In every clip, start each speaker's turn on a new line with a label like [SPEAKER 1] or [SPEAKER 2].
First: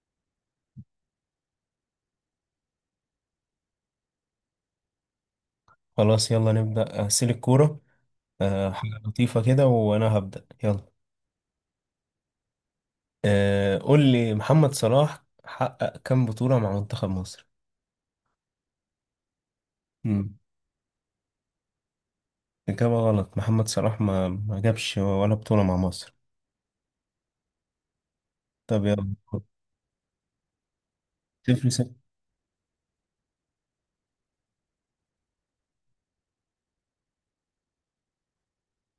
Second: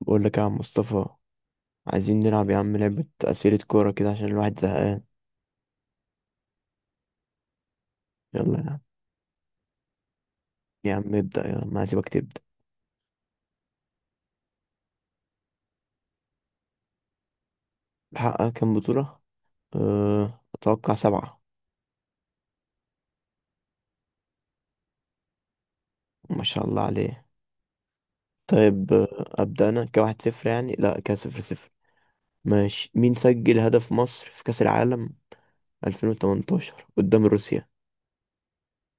[SPEAKER 1] بقول لك يا عم مصطفى. عايزين نلعب يا عم لعبة أسئلة كورة كده عشان الواحد زهقان.
[SPEAKER 2] خلاص يلا نبدأ أسيل الكورة.
[SPEAKER 1] يلا يا عم.
[SPEAKER 2] حاجة لطيفة كده وأنا هبدأ يلا.
[SPEAKER 1] يا عم ابدأ يلا، ما هسيبك تبدأ.
[SPEAKER 2] قول لي، محمد صلاح حقق كام بطولة مع منتخب مصر؟
[SPEAKER 1] محقق كام بطولة؟
[SPEAKER 2] مم.
[SPEAKER 1] أتوقع سبعة.
[SPEAKER 2] إجابة غلط، محمد صلاح ما جابش ولا بطولة مع مصر.
[SPEAKER 1] ما شاء الله عليه.
[SPEAKER 2] طب
[SPEAKER 1] طيب،
[SPEAKER 2] يلا.
[SPEAKER 1] أبدأ أنا كواحد صفر، يعني لا كصفر
[SPEAKER 2] صفر
[SPEAKER 1] صفر.
[SPEAKER 2] صفر.
[SPEAKER 1] ماشي، مين سجل هدف مصر في كأس العالم 2018 قدام روسيا؟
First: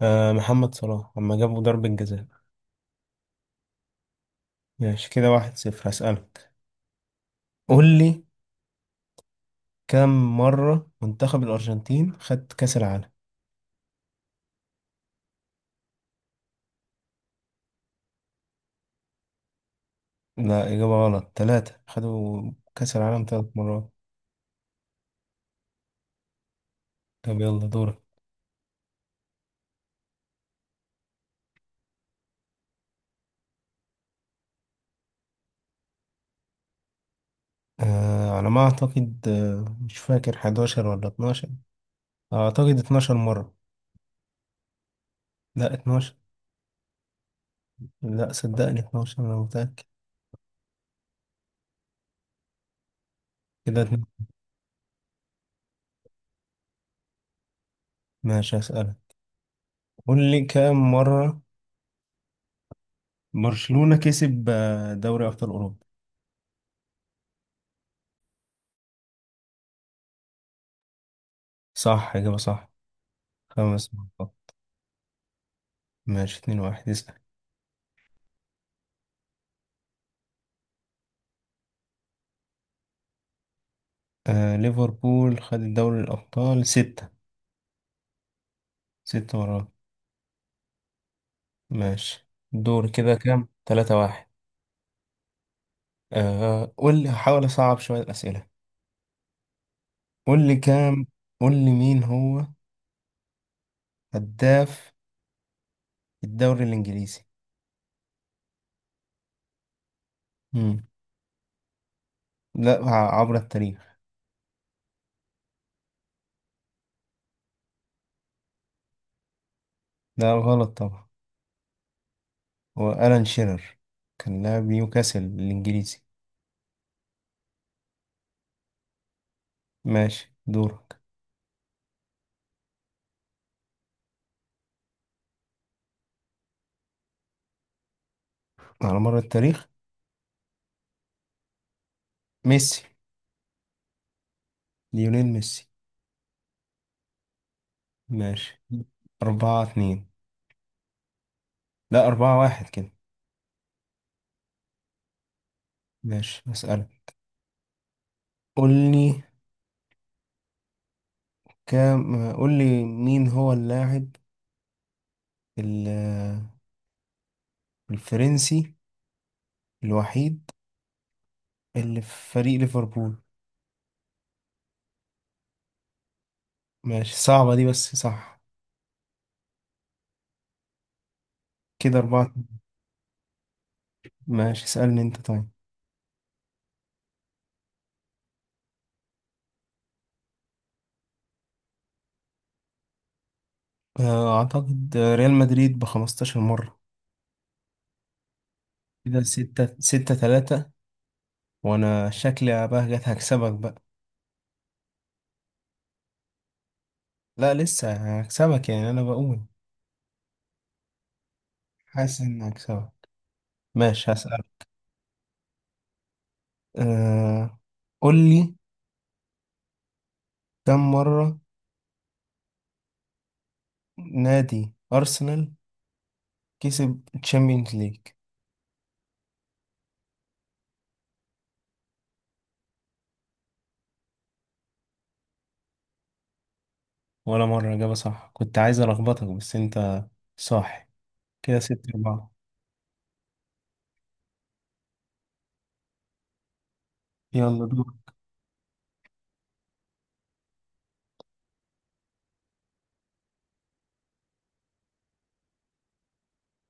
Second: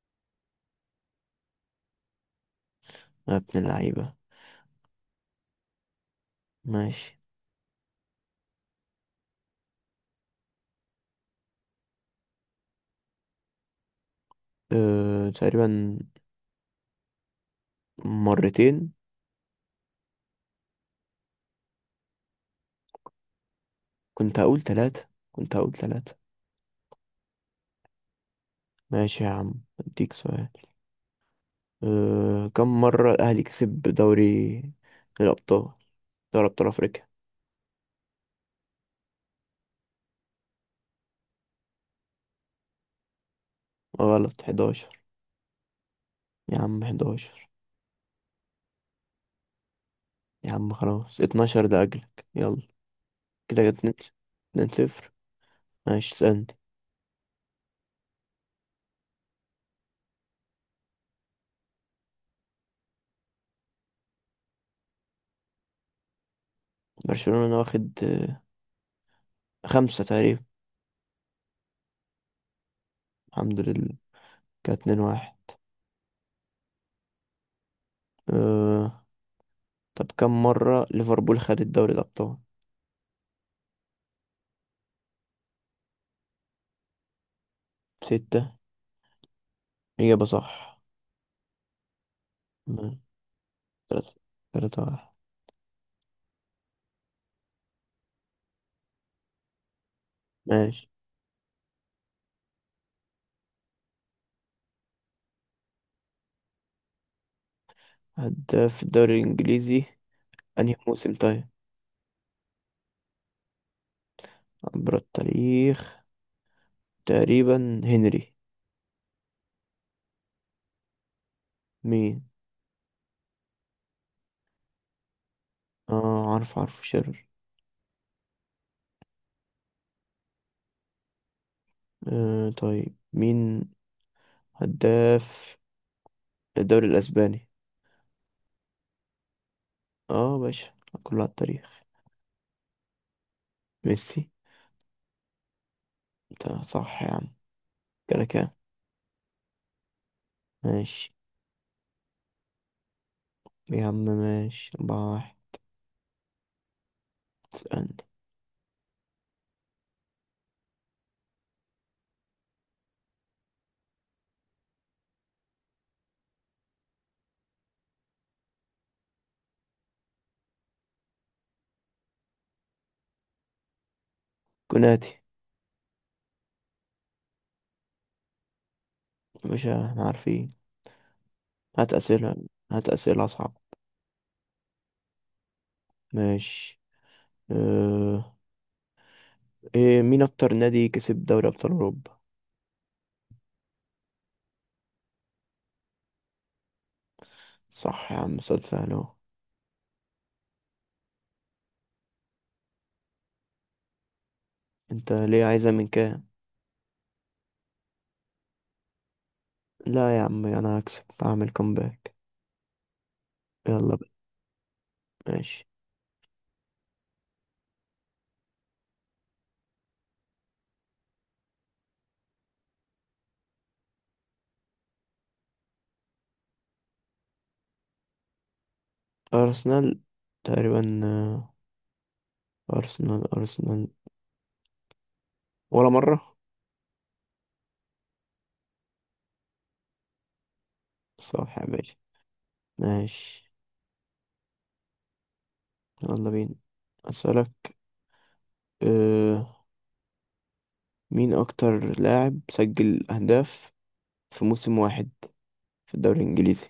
[SPEAKER 2] آه، محمد صلاح لما جابوا ضربة جزاء.
[SPEAKER 1] يا ابن اللعيبة.
[SPEAKER 2] ماشي، كده واحد صفر. هسألك،
[SPEAKER 1] ماشي.
[SPEAKER 2] قول لي كم مرة منتخب الأرجنتين خد كأس العالم؟
[SPEAKER 1] تقريبا مرتين.
[SPEAKER 2] لا، إجابة غلط، تلاتة، خدوا كأس العالم تلات مرات.
[SPEAKER 1] كنت هقول ثلاثة، كنت هقول ثلاثة.
[SPEAKER 2] طب يلا دورك.
[SPEAKER 1] ماشي يا عم، اديك سؤال. كم مرة الأهلي كسب دوري الأبطال، دوري أبطال أفريقيا؟
[SPEAKER 2] آه، على ما أعتقد مش فاكر 11 ولا 12، أعتقد 12 مرة.
[SPEAKER 1] غلط، 11.
[SPEAKER 2] لا، 12.
[SPEAKER 1] يا عم، 11.
[SPEAKER 2] لا، صدقني 12، أنا متأكد.
[SPEAKER 1] يا عم خلاص، 12 ده أجلك، يلا. كده
[SPEAKER 2] كده
[SPEAKER 1] جت نت.
[SPEAKER 2] اتنين.
[SPEAKER 1] 2-0. ماشي، اسألني.
[SPEAKER 2] ماشي، هسألك، قول لي كام مرة برشلونة كسب دوري أبطال أوروبا؟
[SPEAKER 1] برشلونة واخد خمسة تقريبا.
[SPEAKER 2] صح، إجابة صح.
[SPEAKER 1] الحمد
[SPEAKER 2] خمس
[SPEAKER 1] لله.
[SPEAKER 2] مرات.
[SPEAKER 1] كده 2 واحد.
[SPEAKER 2] ماشي اتنين واحد، اسأل.
[SPEAKER 1] أه... طب كم مرة ليفربول خدت دوري الأبطال؟
[SPEAKER 2] آه، ليفربول خد دوري الأبطال ستة،
[SPEAKER 1] ستة.
[SPEAKER 2] ستة مرات.
[SPEAKER 1] إجابة صح.
[SPEAKER 2] ماشي، دور،
[SPEAKER 1] م-
[SPEAKER 2] كده كام، تلاتة
[SPEAKER 1] تلاتة.
[SPEAKER 2] واحد.
[SPEAKER 1] 3-1.
[SPEAKER 2] آه، قول لي، هحاول أصعب شوية الأسئلة. قول لي
[SPEAKER 1] ماشي.
[SPEAKER 2] كام، قول لي مين هو هداف الدوري الإنجليزي؟
[SPEAKER 1] هداف الدوري الإنجليزي؟ أنهي
[SPEAKER 2] مم.
[SPEAKER 1] موسم طيب؟
[SPEAKER 2] لا، عبر التاريخ.
[SPEAKER 1] عبر التاريخ؟ تقريبا هنري.
[SPEAKER 2] لا، غلط طبعا.
[SPEAKER 1] مين؟
[SPEAKER 2] هو ألان شيرر، كان لاعب نيوكاسل الإنجليزي.
[SPEAKER 1] اه، عارف عارف شرر.
[SPEAKER 2] ماشي دورك.
[SPEAKER 1] طيب، مين هداف الدوري الاسباني؟
[SPEAKER 2] على مر التاريخ.
[SPEAKER 1] اه باشا، كله على التاريخ.
[SPEAKER 2] ميسي.
[SPEAKER 1] ميسي.
[SPEAKER 2] ليونيل ميسي.
[SPEAKER 1] انت صح يا عم، كده كام؟
[SPEAKER 2] ماشي، أربعة اتنين.
[SPEAKER 1] ماشي
[SPEAKER 2] لا، أربعة واحد كده.
[SPEAKER 1] يا عم. ماشي 4-1.
[SPEAKER 2] ماشي، أسألك.
[SPEAKER 1] تسألني؟
[SPEAKER 2] قول لي كام، قول لي مين هو اللاعب ال- الفرنسي الوحيد اللي في فريق ليفربول؟
[SPEAKER 1] كوناتي.
[SPEAKER 2] ماشي، صعبة دي بس صح.
[SPEAKER 1] يا باشا، احنا عارفين. هات
[SPEAKER 2] كده
[SPEAKER 1] أسئلة.
[SPEAKER 2] أربعة.
[SPEAKER 1] هات أسئلة أصعب.
[SPEAKER 2] ماشي، اسألني انت طيب.
[SPEAKER 1] ماشي. اه إيه، مين أكتر نادي كسب دوري أبطال أوروبا؟
[SPEAKER 2] اعتقد ريال مدريد ب 15 مرة.
[SPEAKER 1] صح يا عم، سؤال سهل أهو.
[SPEAKER 2] كده ستة، ستة تلاتة، وانا شكلي بقى جت، هكسبك بقى.
[SPEAKER 1] أنت ليه عايزها من كام؟
[SPEAKER 2] لا لسه، هكسبك يعني، انا بقول.
[SPEAKER 1] لا يا عم، انا هكسب اعمل كومباك.
[SPEAKER 2] حاسس اني هكسبك.
[SPEAKER 1] يلا بقى.
[SPEAKER 2] ماشي، هسألك.
[SPEAKER 1] ماشي.
[SPEAKER 2] أه قول لي كم مرة نادي ارسنال كسب تشامبيونز ليج؟
[SPEAKER 1] ارسنال تقريبا، ارسنال ارسنال، ولا مرة.
[SPEAKER 2] ولا مرة، اجابة صح، كنت عايز الخبطك بس انت صح.
[SPEAKER 1] صح
[SPEAKER 2] كده
[SPEAKER 1] يا
[SPEAKER 2] ستة
[SPEAKER 1] باشا.
[SPEAKER 2] أربعة.
[SPEAKER 1] ماشي، يلا بينا.
[SPEAKER 2] يلا
[SPEAKER 1] اسألك.
[SPEAKER 2] دور.
[SPEAKER 1] أه مين اكتر لاعب سجل اهداف في موسم واحد في الدوري الانجليزي؟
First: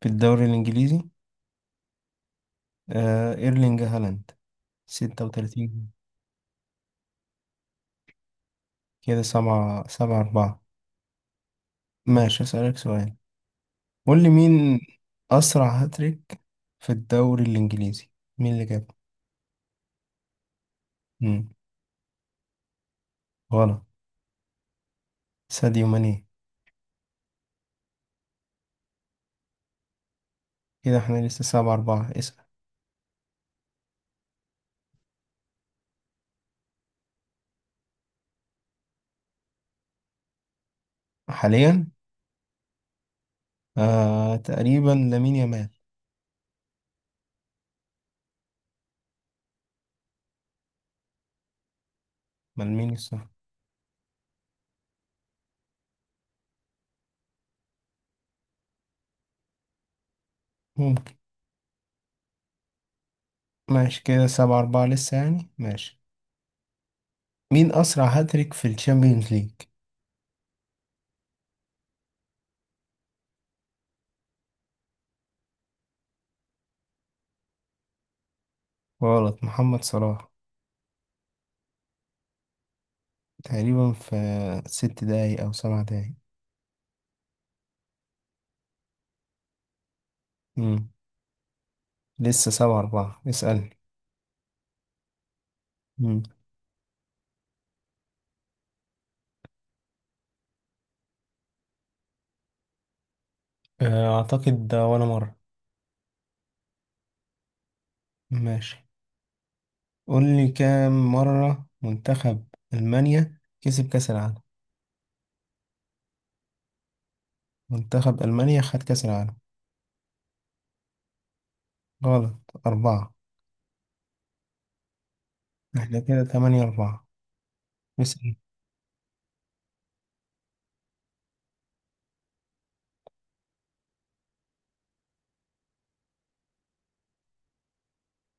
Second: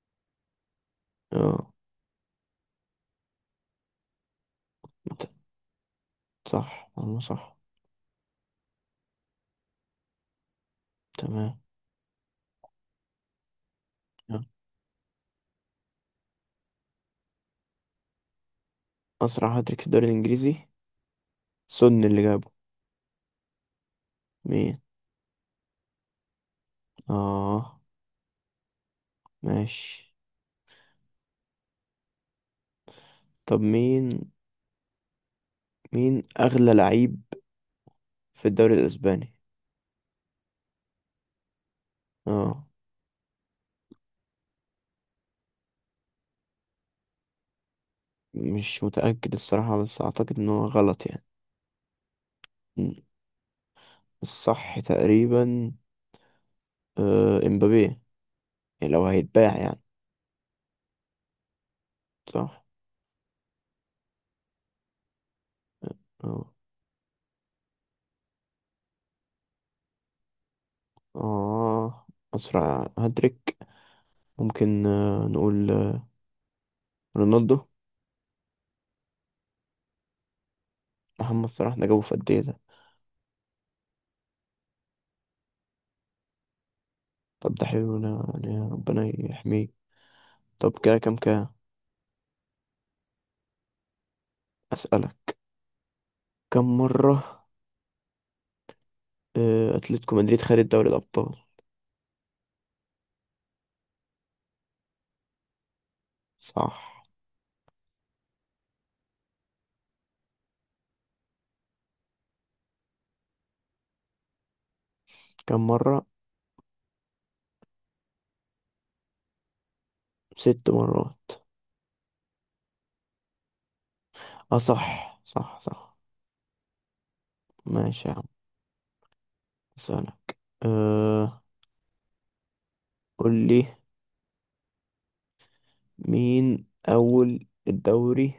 [SPEAKER 2] في الدوري الانجليزي.
[SPEAKER 1] اه.
[SPEAKER 2] ايرلينج هالاند،
[SPEAKER 1] ت-
[SPEAKER 2] 36.
[SPEAKER 1] صح والله صح.
[SPEAKER 2] كده سبعة، سبعة أربعة.
[SPEAKER 1] تمام.
[SPEAKER 2] ماشي، أسألك سؤال. قول لي،
[SPEAKER 1] يلا.
[SPEAKER 2] مين أسرع هاتريك في الدوري الإنجليزي، مين اللي جابه؟
[SPEAKER 1] اسرع هاتريك في الدوري الانجليزي؟
[SPEAKER 2] مم.
[SPEAKER 1] سون اللي جابه.
[SPEAKER 2] غلط.
[SPEAKER 1] مين؟
[SPEAKER 2] ساديو ماني.
[SPEAKER 1] اه. ماشي.
[SPEAKER 2] كده احنا لسه سبعة أربعة، اسأل.
[SPEAKER 1] طب مين اغلى لعيب في الدوري الاسباني؟
[SPEAKER 2] حاليا.
[SPEAKER 1] اه،
[SPEAKER 2] تقريبا لامين يامال.
[SPEAKER 1] مش متأكد الصراحة، بس اعتقد ان هو غلط يعني.
[SPEAKER 2] ما
[SPEAKER 1] م.
[SPEAKER 2] لامين الصح.
[SPEAKER 1] الصح تقريبا، امبابي يعني، لو هيتباع يعني.
[SPEAKER 2] ممكن.
[SPEAKER 1] صح.
[SPEAKER 2] ماشي، كده سبعة أربعة لسه يعني، ماشي.
[SPEAKER 1] اه
[SPEAKER 2] مين أسرع هاتريك في الشامبيونز ليج؟
[SPEAKER 1] اه اسرع هاتريك، ممكن نقول رونالدو.
[SPEAKER 2] غلط، محمد صلاح.
[SPEAKER 1] محمد صلاح، ده جابه في قد ايه ده؟
[SPEAKER 2] تقريبا في ست دقايق أو سبع دقايق.
[SPEAKER 1] طب ده حلو ده، يعني ربنا يحميه. طب
[SPEAKER 2] مم.
[SPEAKER 1] كده كام؟
[SPEAKER 2] لسه سبعة أربعة، اسألني.
[SPEAKER 1] اسألك. كم مرة اتلتيكو مدريد خد دوري الابطال؟
[SPEAKER 2] أعتقد ده ولا مرة.
[SPEAKER 1] صح.
[SPEAKER 2] ماشي، قول لي كام مرة منتخب ألمانيا كسب كأس العالم.
[SPEAKER 1] كم مرة؟
[SPEAKER 2] منتخب ألمانيا خد كأس العالم.
[SPEAKER 1] 6 مرات.
[SPEAKER 2] غلط. أربعة.
[SPEAKER 1] اه صح صح صح.
[SPEAKER 2] احنا كده تمانية أربعة.
[SPEAKER 1] ماشي يا عم.
[SPEAKER 2] اسأل.
[SPEAKER 1] اسألك. أه قول لي مين أول الدوري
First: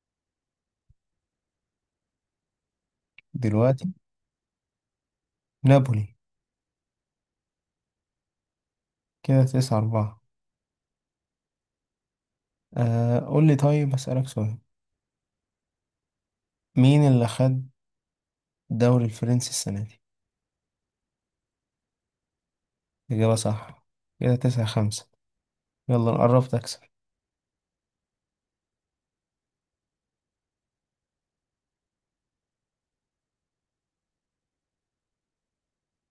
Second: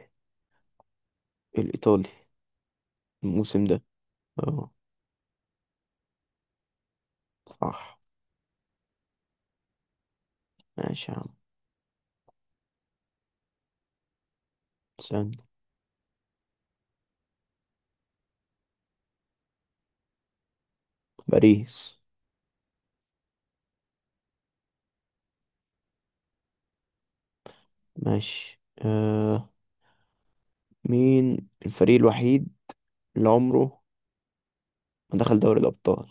[SPEAKER 1] الإيطالي الموسم ده؟
[SPEAKER 2] دلوقتي.
[SPEAKER 1] اه.
[SPEAKER 2] نابولي.
[SPEAKER 1] صح.
[SPEAKER 2] كده تسعة أربعة.
[SPEAKER 1] ماشي يا عم.
[SPEAKER 2] قول لي طيب، أسألك سؤال.
[SPEAKER 1] استنى.
[SPEAKER 2] مين اللي خد الدوري الفرنسي السنة دي؟
[SPEAKER 1] باريس.
[SPEAKER 2] إجابة صح. كده تسعة خمسة. يلا نقرب تكسب.
[SPEAKER 1] ماشي، مين الفريق الوحيد اللي عمره ما دخل دوري الأبطال؟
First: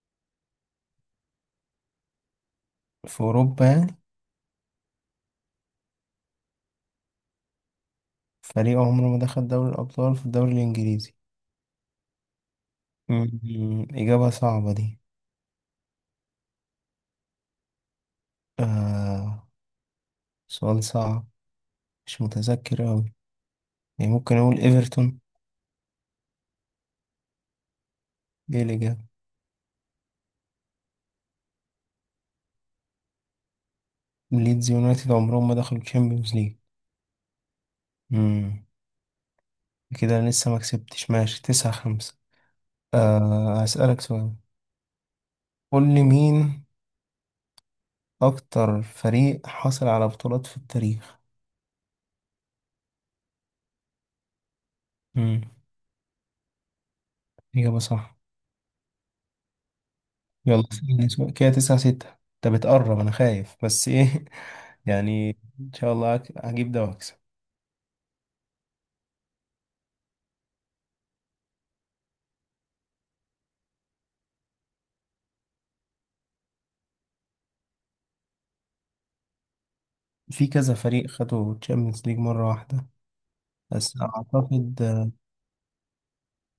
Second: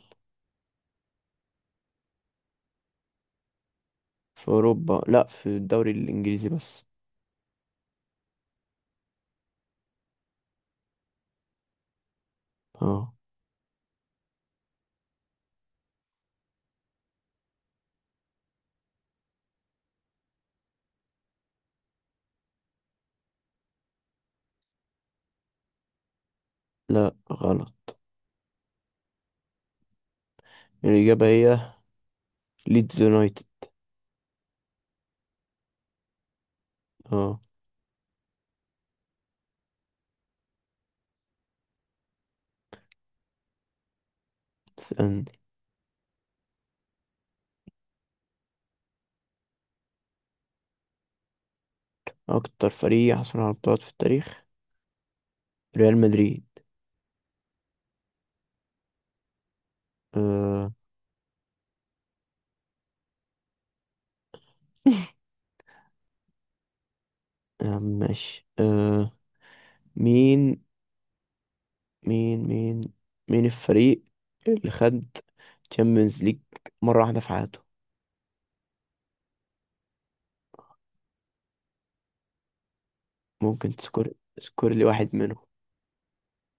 [SPEAKER 2] في أوروبا يعني.
[SPEAKER 1] في أوروبا؟ لا، في الدوري الإنجليزي بس.
[SPEAKER 2] فريق عمره ما دخل دوري الأبطال في الدوري الإنجليزي.
[SPEAKER 1] اه.
[SPEAKER 2] إجابة صعبة دي. آه سؤال صعب. مش متذكر أوي. يعني ممكن أقول إيفرتون.
[SPEAKER 1] لا غلط.
[SPEAKER 2] دي الإجابة.
[SPEAKER 1] الإجابة هي ليدز يونايتد.
[SPEAKER 2] ليدز يونايتد عمرهم ما دخلوا الشامبيونز ليج.
[SPEAKER 1] اه.
[SPEAKER 2] مم. كده أنا لسه ما كسبتش، ماشي تسعة خمسة. هسألك سؤال.
[SPEAKER 1] استنى،
[SPEAKER 2] قول لي، مين أكتر فريق حصل على بطولات في التاريخ؟
[SPEAKER 1] أكتر فريق حصل على بطولات في التاريخ؟
[SPEAKER 2] مم.
[SPEAKER 1] ريال مدريد.
[SPEAKER 2] إجابة صح. يلا،
[SPEAKER 1] آه.
[SPEAKER 2] اسألني سؤال. كده تسعة ستة. أنت بتقرب، أنا خايف بس إيه يعني. إن شاء الله هجيب ده وأكسب.
[SPEAKER 1] يا عم ماشي، مين مين مين مين الفريق اللي خد تشامبيونز ليج مرة واحدة في حياته؟
[SPEAKER 2] في كذا فريق خدوا الشامبيونز ليج مرة واحدة.
[SPEAKER 1] ممكن
[SPEAKER 2] بس
[SPEAKER 1] تذكر تذكر
[SPEAKER 2] أعتقد
[SPEAKER 1] لي واحد منهم.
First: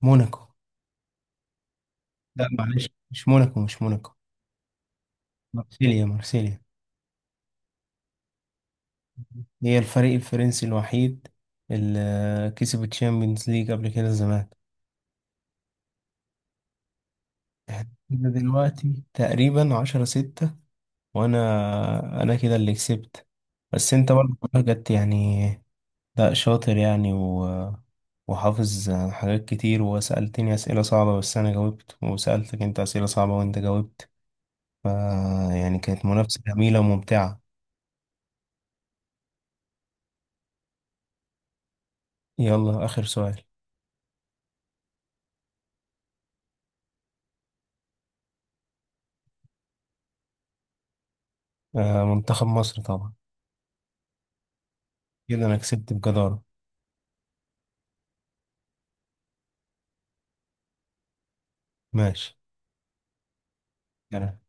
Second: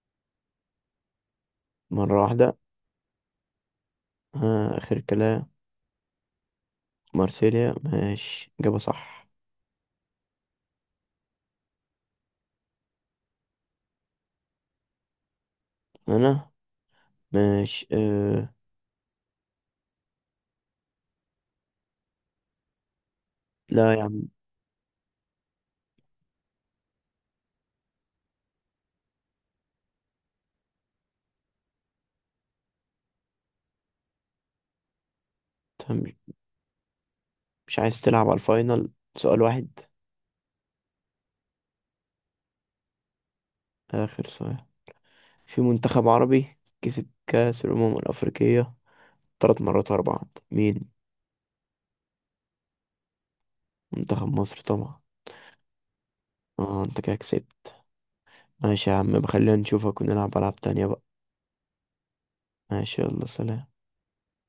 [SPEAKER 2] موناكو.
[SPEAKER 1] مرة
[SPEAKER 2] لا،
[SPEAKER 1] واحدة؟
[SPEAKER 2] معلش، مش موناكو، مش موناكو.
[SPEAKER 1] آخر كلام.
[SPEAKER 2] مارسيليا، مارسيليا.
[SPEAKER 1] مارسيليا. ماشي، إجابة صح.
[SPEAKER 2] هي الفريق الفرنسي الوحيد اللي كسب الشامبيونز ليج قبل كده زمان.
[SPEAKER 1] أنا.
[SPEAKER 2] احنا
[SPEAKER 1] ماشي،
[SPEAKER 2] كده دلوقتي تقريبا عشرة ستة. وأنا كده اللي كسبت.
[SPEAKER 1] لا
[SPEAKER 2] بس
[SPEAKER 1] يا
[SPEAKER 2] أنت
[SPEAKER 1] عم.
[SPEAKER 2] برضه جت يعني. لا، شاطر يعني وحافظ حاجات كتير، وسألتني أسئلة صعبة بس أنا جاوبت، وسألتك أنت أسئلة صعبة وأنت جاوبت. ف يعني
[SPEAKER 1] أنت
[SPEAKER 2] كانت
[SPEAKER 1] مش
[SPEAKER 2] منافسة جميلة وممتعة.
[SPEAKER 1] مش عايز تلعب على الفاينل؟ سؤال واحد.
[SPEAKER 2] يلا آخر سؤال.
[SPEAKER 1] آخر سؤال. في منتخب عربي كسب كأس الأمم الأفريقية 3 مرات ورا بعض، مين؟
[SPEAKER 2] آه، منتخب مصر طبعا.
[SPEAKER 1] منتخب مصر طبعا.
[SPEAKER 2] كده أنا كسبت بجدارة.
[SPEAKER 1] اه، انت كده كسبت. ماشي يا عم، بخلينا نشوفك ونلعب ألعاب تانية بقى.
[SPEAKER 2] ماشي
[SPEAKER 1] ماشي، يلا سلام.
[SPEAKER 2] يعني.